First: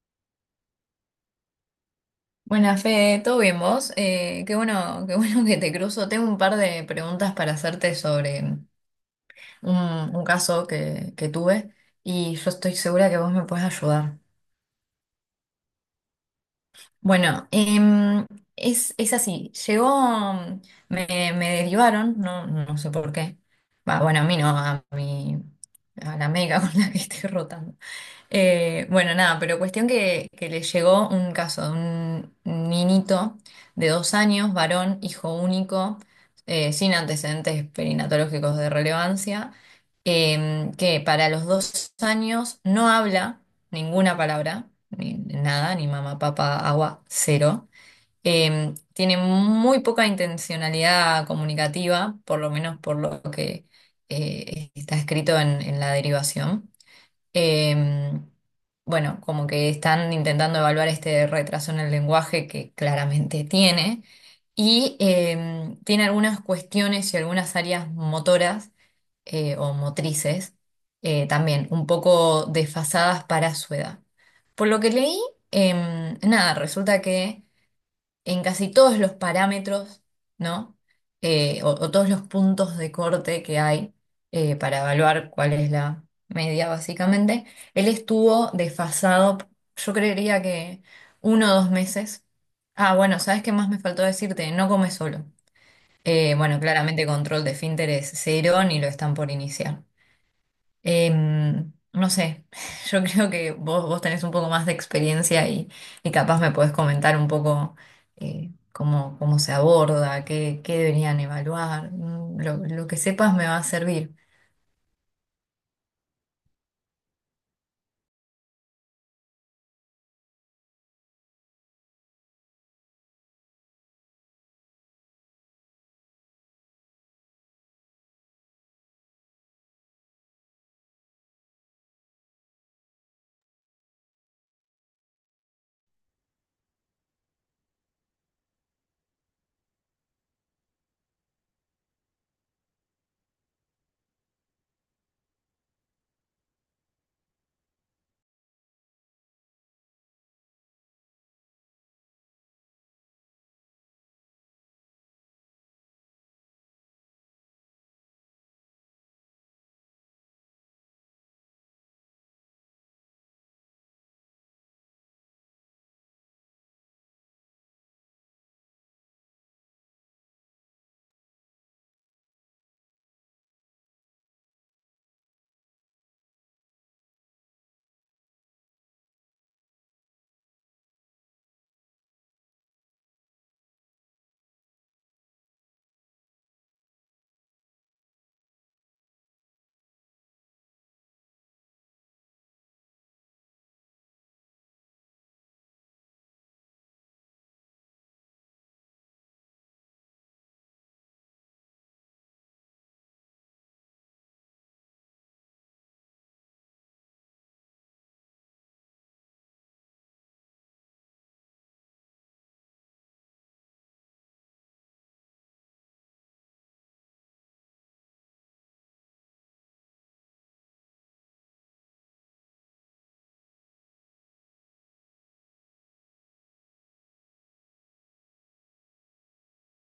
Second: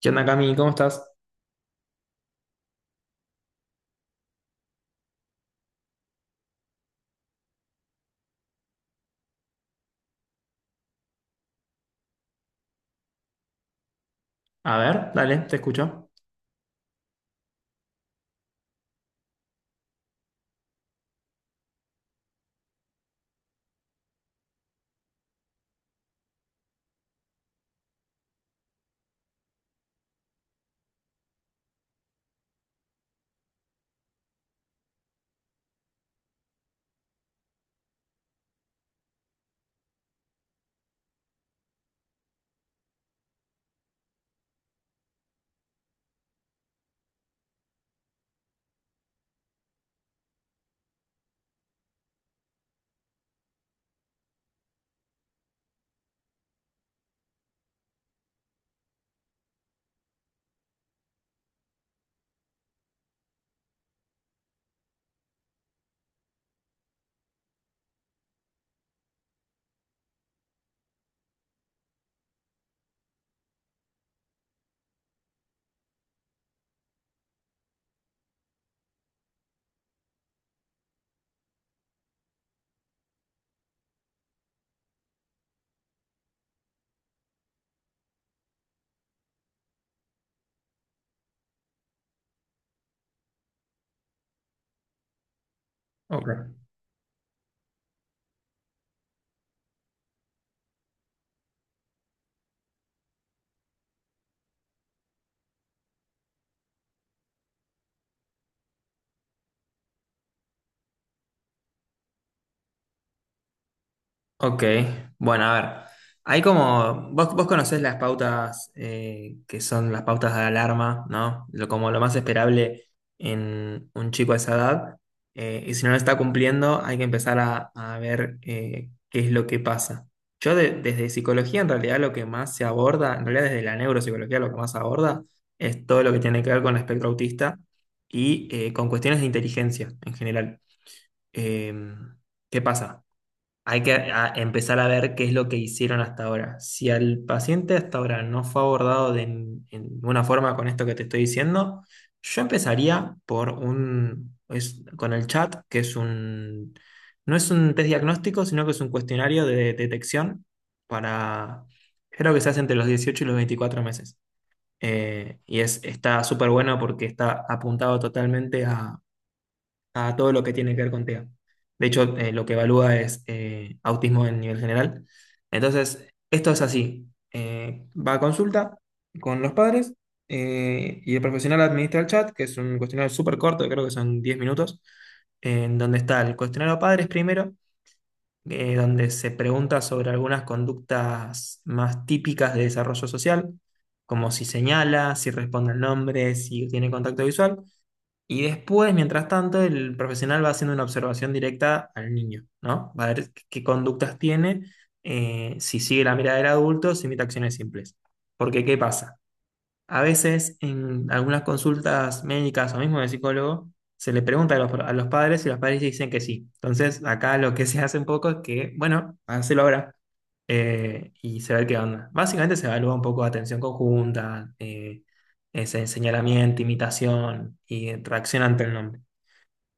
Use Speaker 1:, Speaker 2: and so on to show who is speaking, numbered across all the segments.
Speaker 1: ¿Qué onda, Cami? ¿Cómo estás?
Speaker 2: Buenas, Fede, ¿todo bien vos? Qué bueno, qué bueno que te cruzo. Tengo un par de preguntas para hacerte sobre un caso que tuve y yo estoy segura que vos me podés ayudar.
Speaker 1: A ver, dale, te escucho.
Speaker 2: Bueno, es así, llegó, me, me derivaron, no sé por qué. Va, bueno, a mí no, a mi, a la médica con la que estoy rotando. Bueno, nada, pero cuestión que le llegó un caso de un niñito de 2 años, varón, hijo único, sin antecedentes perinatológicos de relevancia, que para los 2 años no habla ninguna palabra, ni nada, ni mamá, papá, agua, cero. Tiene muy poca intencionalidad comunicativa, por lo menos por lo que está escrito en la derivación. Em, bueno, como que están intentando evaluar este retraso en el lenguaje que claramente tiene y tiene algunas cuestiones y algunas áreas motoras o motrices también un poco desfasadas para su edad. Por lo que leí, nada, resulta que en casi todos los parámetros, ¿no? O todos los puntos de corte que hay para evaluar cuál es la media, básicamente, él estuvo desfasado, yo creería que uno o dos meses. Ah, bueno, ¿sabes qué más me faltó decirte? No come solo.
Speaker 1: Ok.
Speaker 2: Bueno, claramente control de esfínteres cero, ni lo están por iniciar. Em, no sé, yo creo que vos tenés un poco más de experiencia y capaz me podés comentar un poco cómo se aborda, qué deberían evaluar. Lo que sepas me va a servir.
Speaker 1: Ok, bueno, a ver. Hay como, vos conocés las pautas que son las pautas de alarma, ¿no? Como lo más esperable en un chico a esa edad. Y si no lo está cumpliendo, hay que empezar a ver qué es lo que pasa. Yo desde psicología, en realidad, lo que más se aborda, en realidad desde la neuropsicología, lo que más se aborda es todo lo que tiene que ver con el espectro autista y con cuestiones de inteligencia en general. Em, ¿Qué pasa? Hay que empezar a ver qué es lo que hicieron hasta ahora. Si al paciente hasta ahora no fue abordado de en ninguna forma con esto que te estoy diciendo, yo empezaría por un, con el chat, que es un, no es un test diagnóstico, sino que es un cuestionario de detección para, creo que se hace entre los 18 y los 24 meses. Y es, está súper bueno porque está apuntado totalmente a todo lo que tiene que ver con TEA. De hecho, lo que evalúa es autismo en nivel general. Entonces, esto es así. Va a consulta con los padres y el profesional administra el chat, que es un cuestionario súper corto, creo que son 10 minutos, en donde está el cuestionario padres primero, donde se pregunta sobre algunas conductas más típicas de desarrollo social, como si señala, si responde el nombre, si tiene contacto visual. Y después, mientras tanto, el profesional va haciendo una observación directa al niño, ¿no? Va a ver qué conductas tiene, si sigue la mirada del adulto, si imita acciones simples. Porque, ¿qué pasa? A veces en algunas consultas médicas o mismo de psicólogo se le pregunta a a los padres y los padres dicen que sí. Entonces acá lo que se hace un poco es que, bueno, hacelo ahora y se ve qué onda. Básicamente se evalúa un poco atención conjunta, ese señalamiento, imitación y reacción ante el nombre.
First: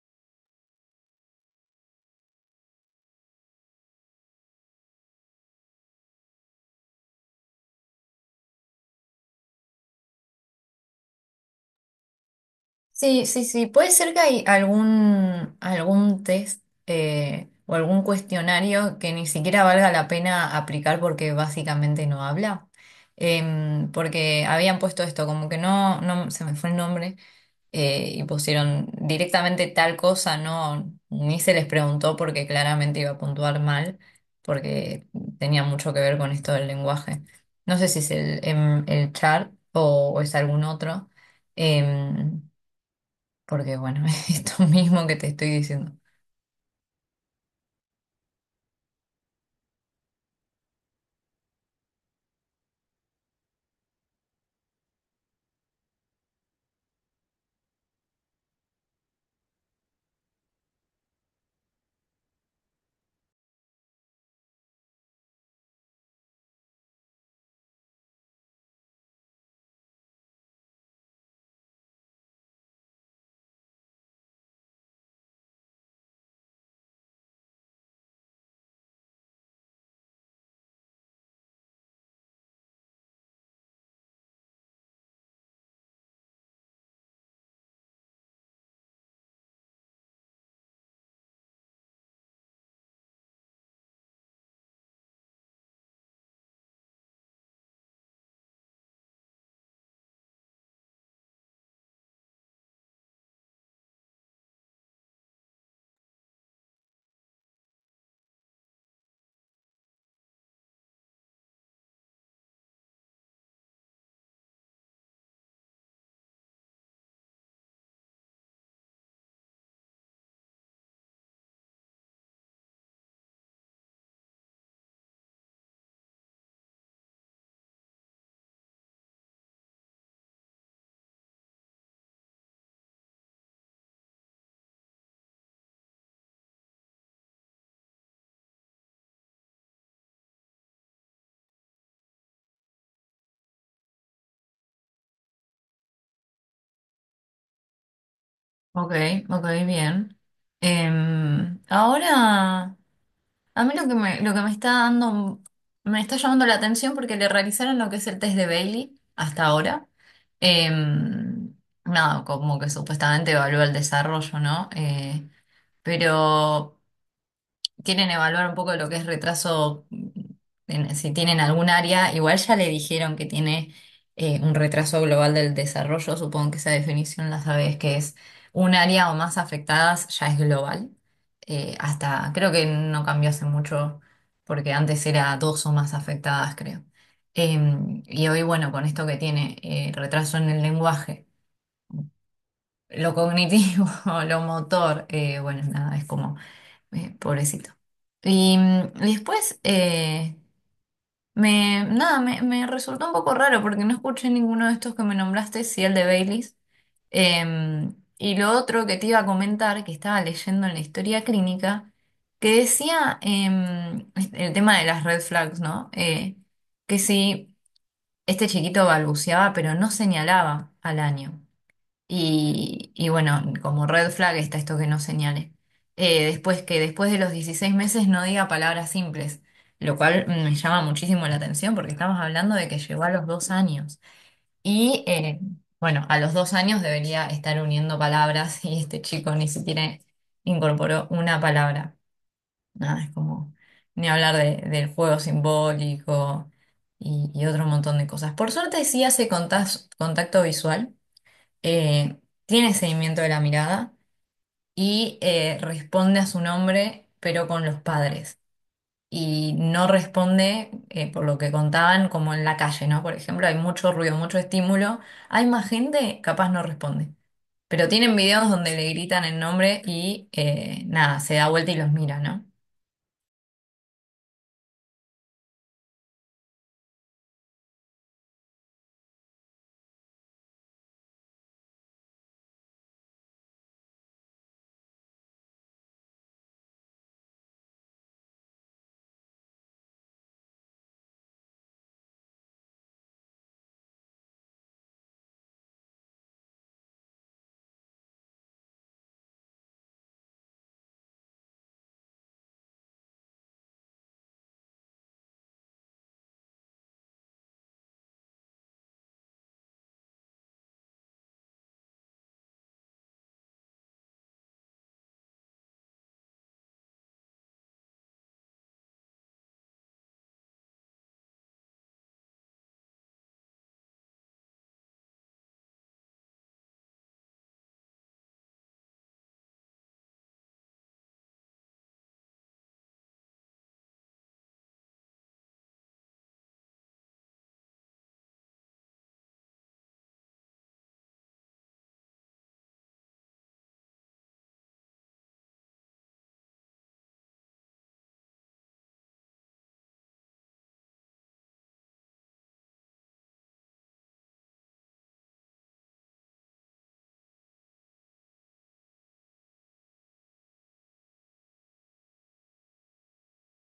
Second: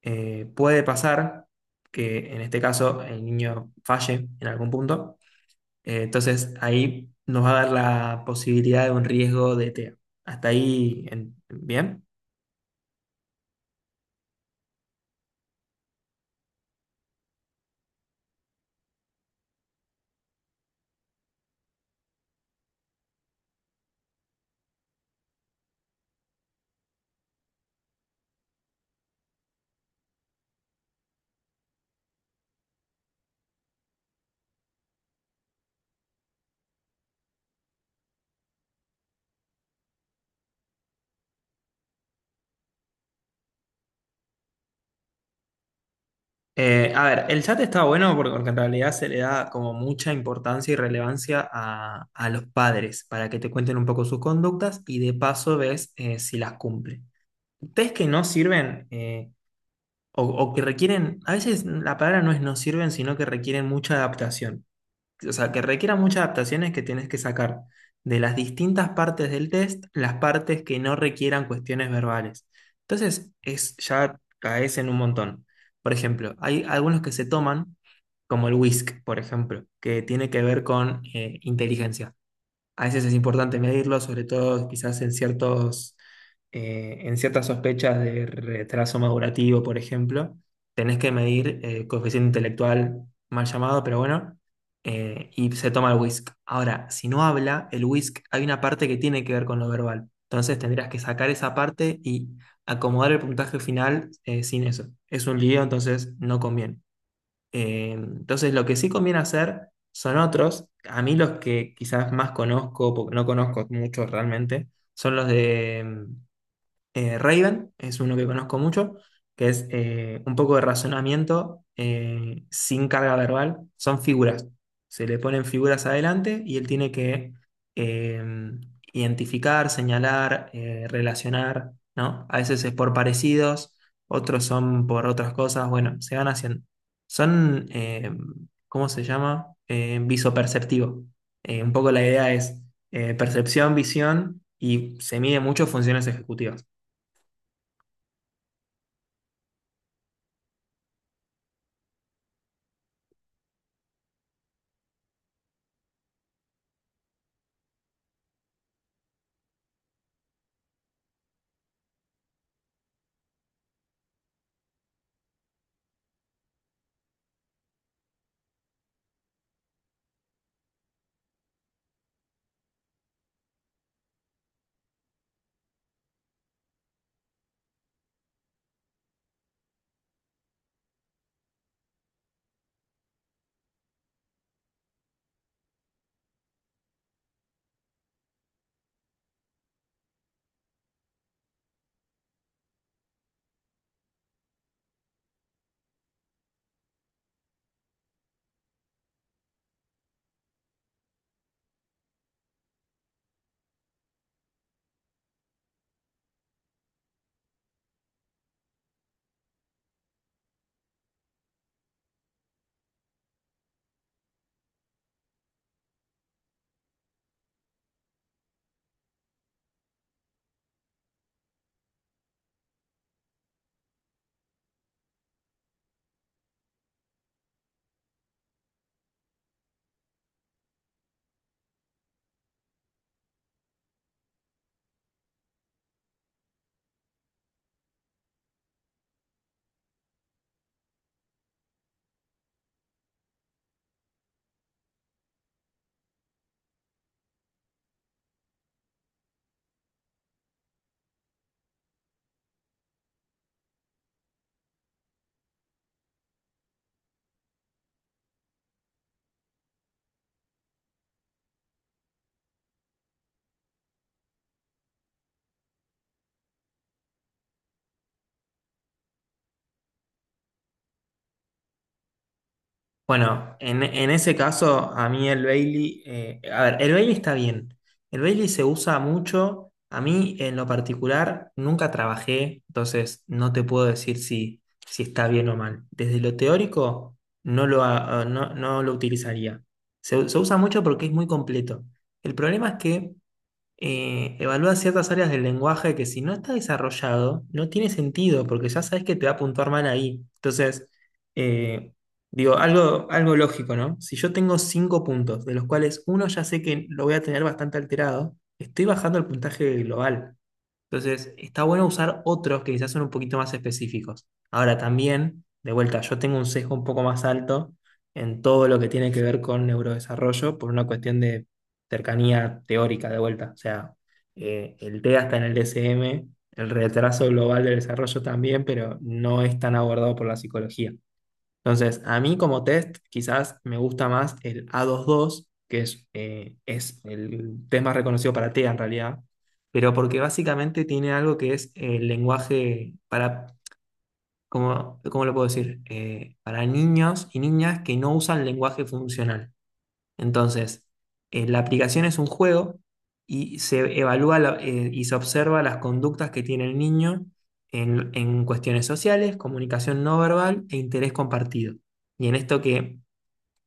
Speaker 1: Puede pasar que en este caso el niño falle en algún punto entonces ahí nos va a dar la posibilidad de un riesgo de TEA. Hasta ahí, bien.
Speaker 2: Sí, sí, sí. Puede ser que hay algún test o algún cuestionario que ni siquiera valga la pena aplicar porque básicamente no habla. Em, porque habían puesto esto, como que no, no, se me fue el nombre, y pusieron directamente tal cosa, no, ni se les preguntó porque claramente iba a puntuar mal, porque tenía mucho que ver con esto del lenguaje. No sé si es el char o es algún otro. Em, porque bueno, es esto mismo que te estoy diciendo.
Speaker 1: A ver, el chat está bueno porque en realidad se le da como mucha importancia y relevancia a los padres para que te cuenten un poco sus conductas y de paso ves si las cumplen. Test que no sirven o que requieren, a veces la palabra no es no sirven, sino que requieren mucha adaptación. O sea, que requiera muchas adaptaciones que tienes que sacar de las distintas partes del test, las partes que no requieran cuestiones verbales. Entonces, es, ya caes en un montón. Por ejemplo, hay algunos que se toman, como el WISC, por ejemplo, que tiene que ver con inteligencia. A veces es importante medirlo, sobre todo quizás en ciertos, en ciertas sospechas de retraso madurativo, por ejemplo. Tenés que medir coeficiente intelectual, mal llamado, pero bueno, y se toma el WISC. Ahora, si no habla, el WISC hay una parte que tiene que ver con lo verbal. Entonces tendrías que sacar esa parte y acomodar el puntaje final sin eso. Es un lío, entonces no conviene. Entonces, lo que sí conviene hacer son otros. A mí los que quizás más conozco, porque no conozco muchos realmente, son los de Raven, es uno que conozco mucho, que es un poco de razonamiento sin carga verbal, son figuras. Se le ponen figuras adelante y él tiene que eh, identificar, señalar, relacionar, ¿no? A veces es por parecidos, otros son por otras cosas, bueno, se van haciendo. Son, ¿cómo se llama? Visoperceptivo. Un poco la idea es percepción, visión y se mide mucho funciones ejecutivas.
Speaker 2: Ok, ok, bien. Em, ahora, a mí lo que lo que me está dando, me está llamando la atención porque le realizaron lo que es el test de Bailey hasta ahora. Em, nada, como que supuestamente evalúa el desarrollo, ¿no? Pero quieren evaluar un poco lo que es retraso, mm, en- si tienen algún área, igual ya le dijeron que tiene un retraso global del desarrollo, supongo que esa definición la sabes, que es un área o más afectadas ya es global. Hasta creo que no cambió hace mucho, porque antes era dos o más afectadas, creo. Em, y hoy, bueno, con esto que tiene retraso en el lenguaje, lo cognitivo, lo motor, bueno, nada, es como... pobrecito. Y mm, después, me, nada, me resultó un poco raro porque no escuché ninguno de estos que me nombraste, sí el de Baileys. Em, y lo otro que te iba a comentar, que estaba leyendo en la historia clínica, que decía em, el tema de las red flags, ¿no? Que si este chiquito balbuceaba, pero no señalaba al año. Y bueno, como red flag está esto que no señale. Después que después de los 16 meses no diga palabras simples, lo cual me llama muchísimo la atención porque estamos hablando de que llegó a los 2 años. Y bueno, a los dos años debería estar uniendo palabras y este chico ni siquiera incorporó una palabra. Nada, es como ni hablar de- del juego simbólico y otro montón de cosas. Por suerte sí hace contas- contacto visual eh, tiene seguimiento de la mirada y responde a su nombre, pero con los padres. Y no responde, por lo que contaban, como en la calle, ¿no? Por ejemplo, hay mucho ruido, mucho estímulo. Hay más gente, capaz no responde. Pero tienen videos donde le gritan el nombre y nada, se da vuelta y los mira, ¿no?
Speaker 1: Bueno, en ese caso, a mí el Bailey, a ver, el Bailey está bien. El Bailey se usa mucho. A mí, en lo particular, nunca trabajé, entonces no te puedo decir si, si está bien o mal. Desde lo teórico, no, no lo utilizaría. Se usa mucho porque es muy completo. El problema es que evalúa ciertas áreas del lenguaje que si no está desarrollado, no tiene sentido, porque ya sabes que te va a puntuar mal ahí. Entonces, eh, digo, algo, algo lógico, ¿no? Si yo tengo cinco puntos, de los cuales uno ya sé que lo voy a tener bastante alterado, estoy bajando el puntaje global. Entonces, está bueno usar otros que quizás son un poquito más específicos. Ahora también, de vuelta, yo tengo un sesgo un poco más alto en todo lo que tiene que ver con neurodesarrollo por una cuestión de cercanía teórica de vuelta. O sea, el TEA está en el DSM, el retraso global del desarrollo también, pero no es tan abordado por la psicología. Entonces, a mí como test quizás me gusta más el A22, que es el test más reconocido para TEA en realidad, pero porque básicamente tiene algo que es el lenguaje para... ¿¿Cómo lo puedo decir? Para niños y niñas que no usan lenguaje funcional. Entonces, la aplicación es un juego y se evalúa y se observa las conductas que tiene el niño en cuestiones sociales, comunicación no verbal e interés compartido. Y en esto que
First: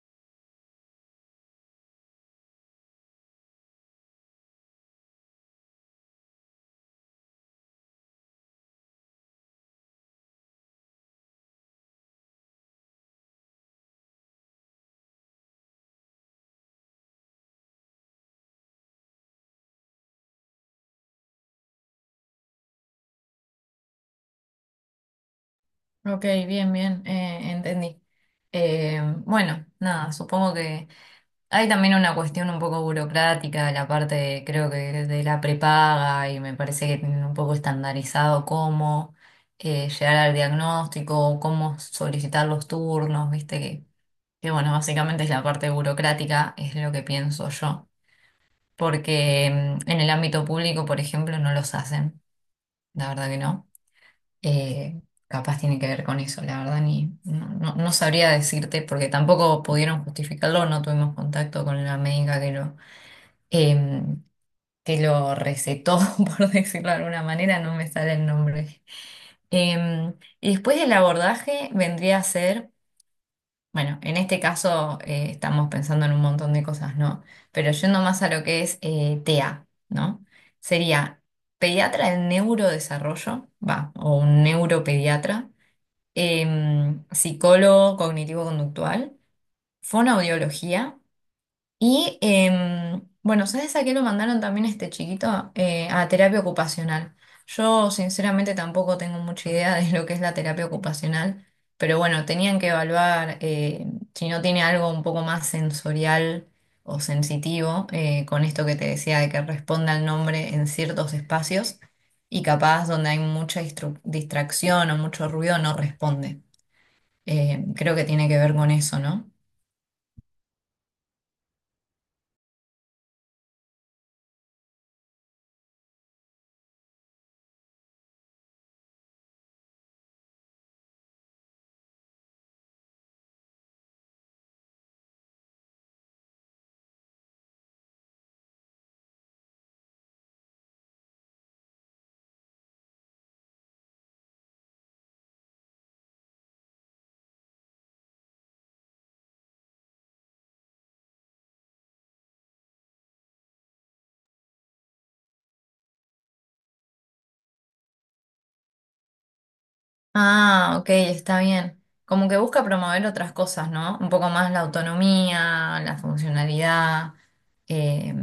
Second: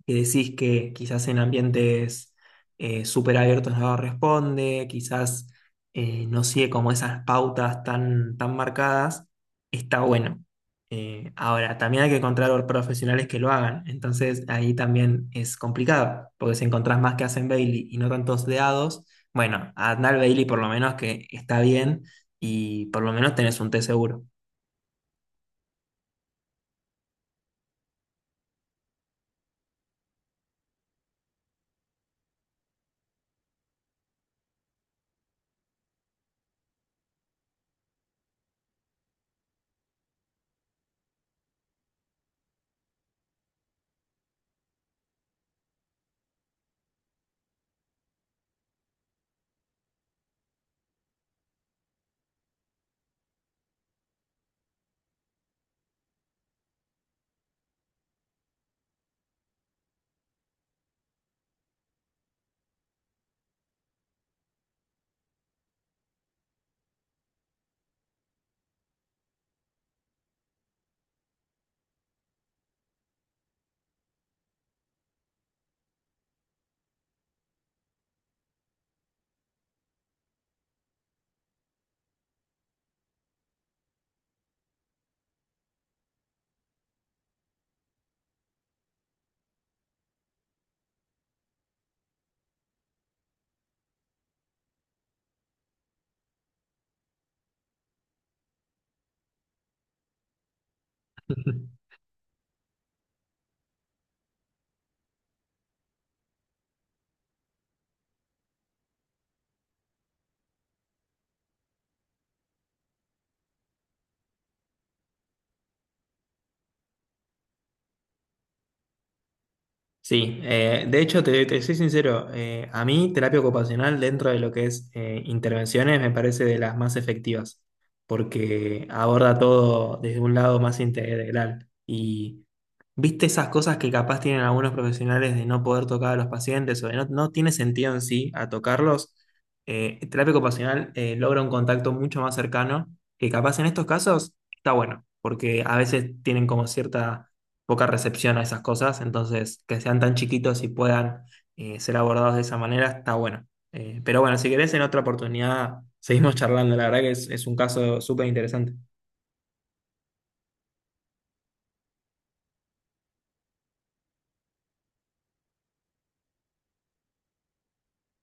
Speaker 1: que decís que quizás en ambientes súper abiertos no responde, quizás no sigue como esas pautas tan, tan marcadas, está bueno. Ahora, también hay que encontrar profesionales que lo hagan, entonces ahí también es complicado, porque si encontrás más que hacen Bailey y no tantos deados, bueno, Adnal Bailey por lo menos que está bien y por lo menos tenés un té seguro.
Speaker 2: Ok, bien, bien, entendí. Bueno, nada, supongo que hay también una cuestión un poco burocrática, la parte de- creo que de la prepaga y me parece que tienen un poco estandarizado cómo llegar al diagnóstico, cómo solicitar los turnos, viste que bueno, básicamente es la parte burocrática, es lo que pienso yo, porque mm, en el ámbito público, por ejemplo, no los hacen, la verdad que no. Eh, capaz tiene que ver con eso, la verdad, ni no, no no sabría decirte porque tampoco pudieron justificarlo, no tuvimos contacto con la médica que lo em, que lo recetó, por decirlo de alguna manera, no me sale el nombre. Em, y después del abordaje vendría a ser, bueno, en este caso estamos pensando en un montón de cosas, ¿no? Pero yendo más a lo que es TEA, ¿no? Sería pediatra en neurodesarrollo, va, o un neuropediatra, em, psicólogo cognitivo-conductual, fonoaudiología y em, bueno, ¿sabes a qué lo mandaron también este chiquito? A terapia ocupacional. Yo sinceramente tampoco tengo mucha idea de lo que es la terapia ocupacional, pero bueno, tenían que evaluar si no tiene algo un poco más sensorial o sensitivo con esto que te decía de que responda al nombre en ciertos espacios y capaz donde hay mucha distru- distracción o mucho ruido no responde. Creo que tiene que ver con eso, ¿no?
Speaker 1: Sí, de hecho, te soy sincero, a mí terapia ocupacional dentro de lo que es intervenciones me parece de las más efectivas, porque aborda todo desde un lado más integral. Y viste esas cosas que capaz tienen algunos profesionales de no poder tocar a los pacientes o de no tiene sentido en sí a tocarlos, terapia ocupacional logra un contacto mucho más cercano, que capaz en estos casos está bueno, porque a veces tienen como cierta poca recepción a esas cosas, entonces que sean tan chiquitos y puedan ser abordados de esa manera está bueno. Pero bueno, si querés en otra oportunidad seguimos charlando, la verdad que es un caso súper interesante.
Speaker 2: Ah, ok, está bien. Como que busca promover otras cosas, ¿no? Un poco más la autonomía, la funcionalidad. Eh,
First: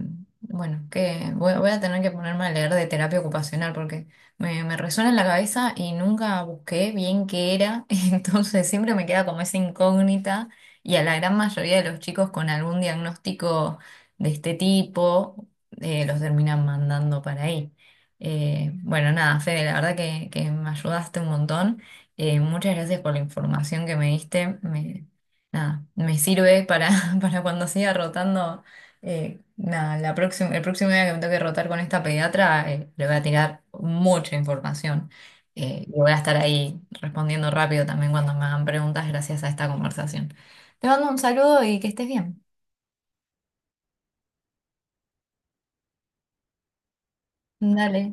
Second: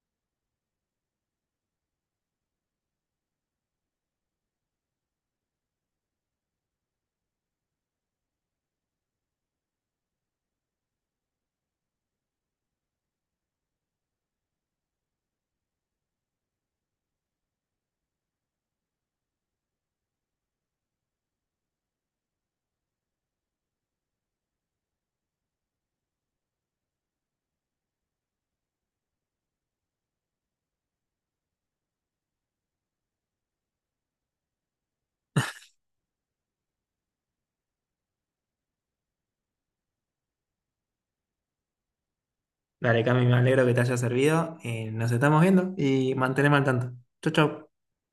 Speaker 2: bueno, que voy a tener que ponerme a leer de terapia ocupacional porque me resuena en la cabeza y nunca busqué bien qué era. Entonces siempre me queda como esa incógnita y a la gran mayoría de los chicos con algún diagnóstico de este tipo los terminan mandando para ahí. Bueno, nada, Fede, la verdad que me ayudaste un montón. Muchas gracias por la información que me diste. Me, nada, me sirve para, para cuando siga rotando. Eh, nada, la próxima, el próximo día que me toque rotar con esta pediatra, le voy a tirar mucha información. Y voy a estar ahí respondiendo rápido también cuando me hagan preguntas gracias a esta conversación. Te mando un saludo y que estés bien.
Speaker 1: Dale, Cami, me alegro que te haya servido, nos estamos viendo y mantenemos al tanto. Chau, chau.
Speaker 2: Dale.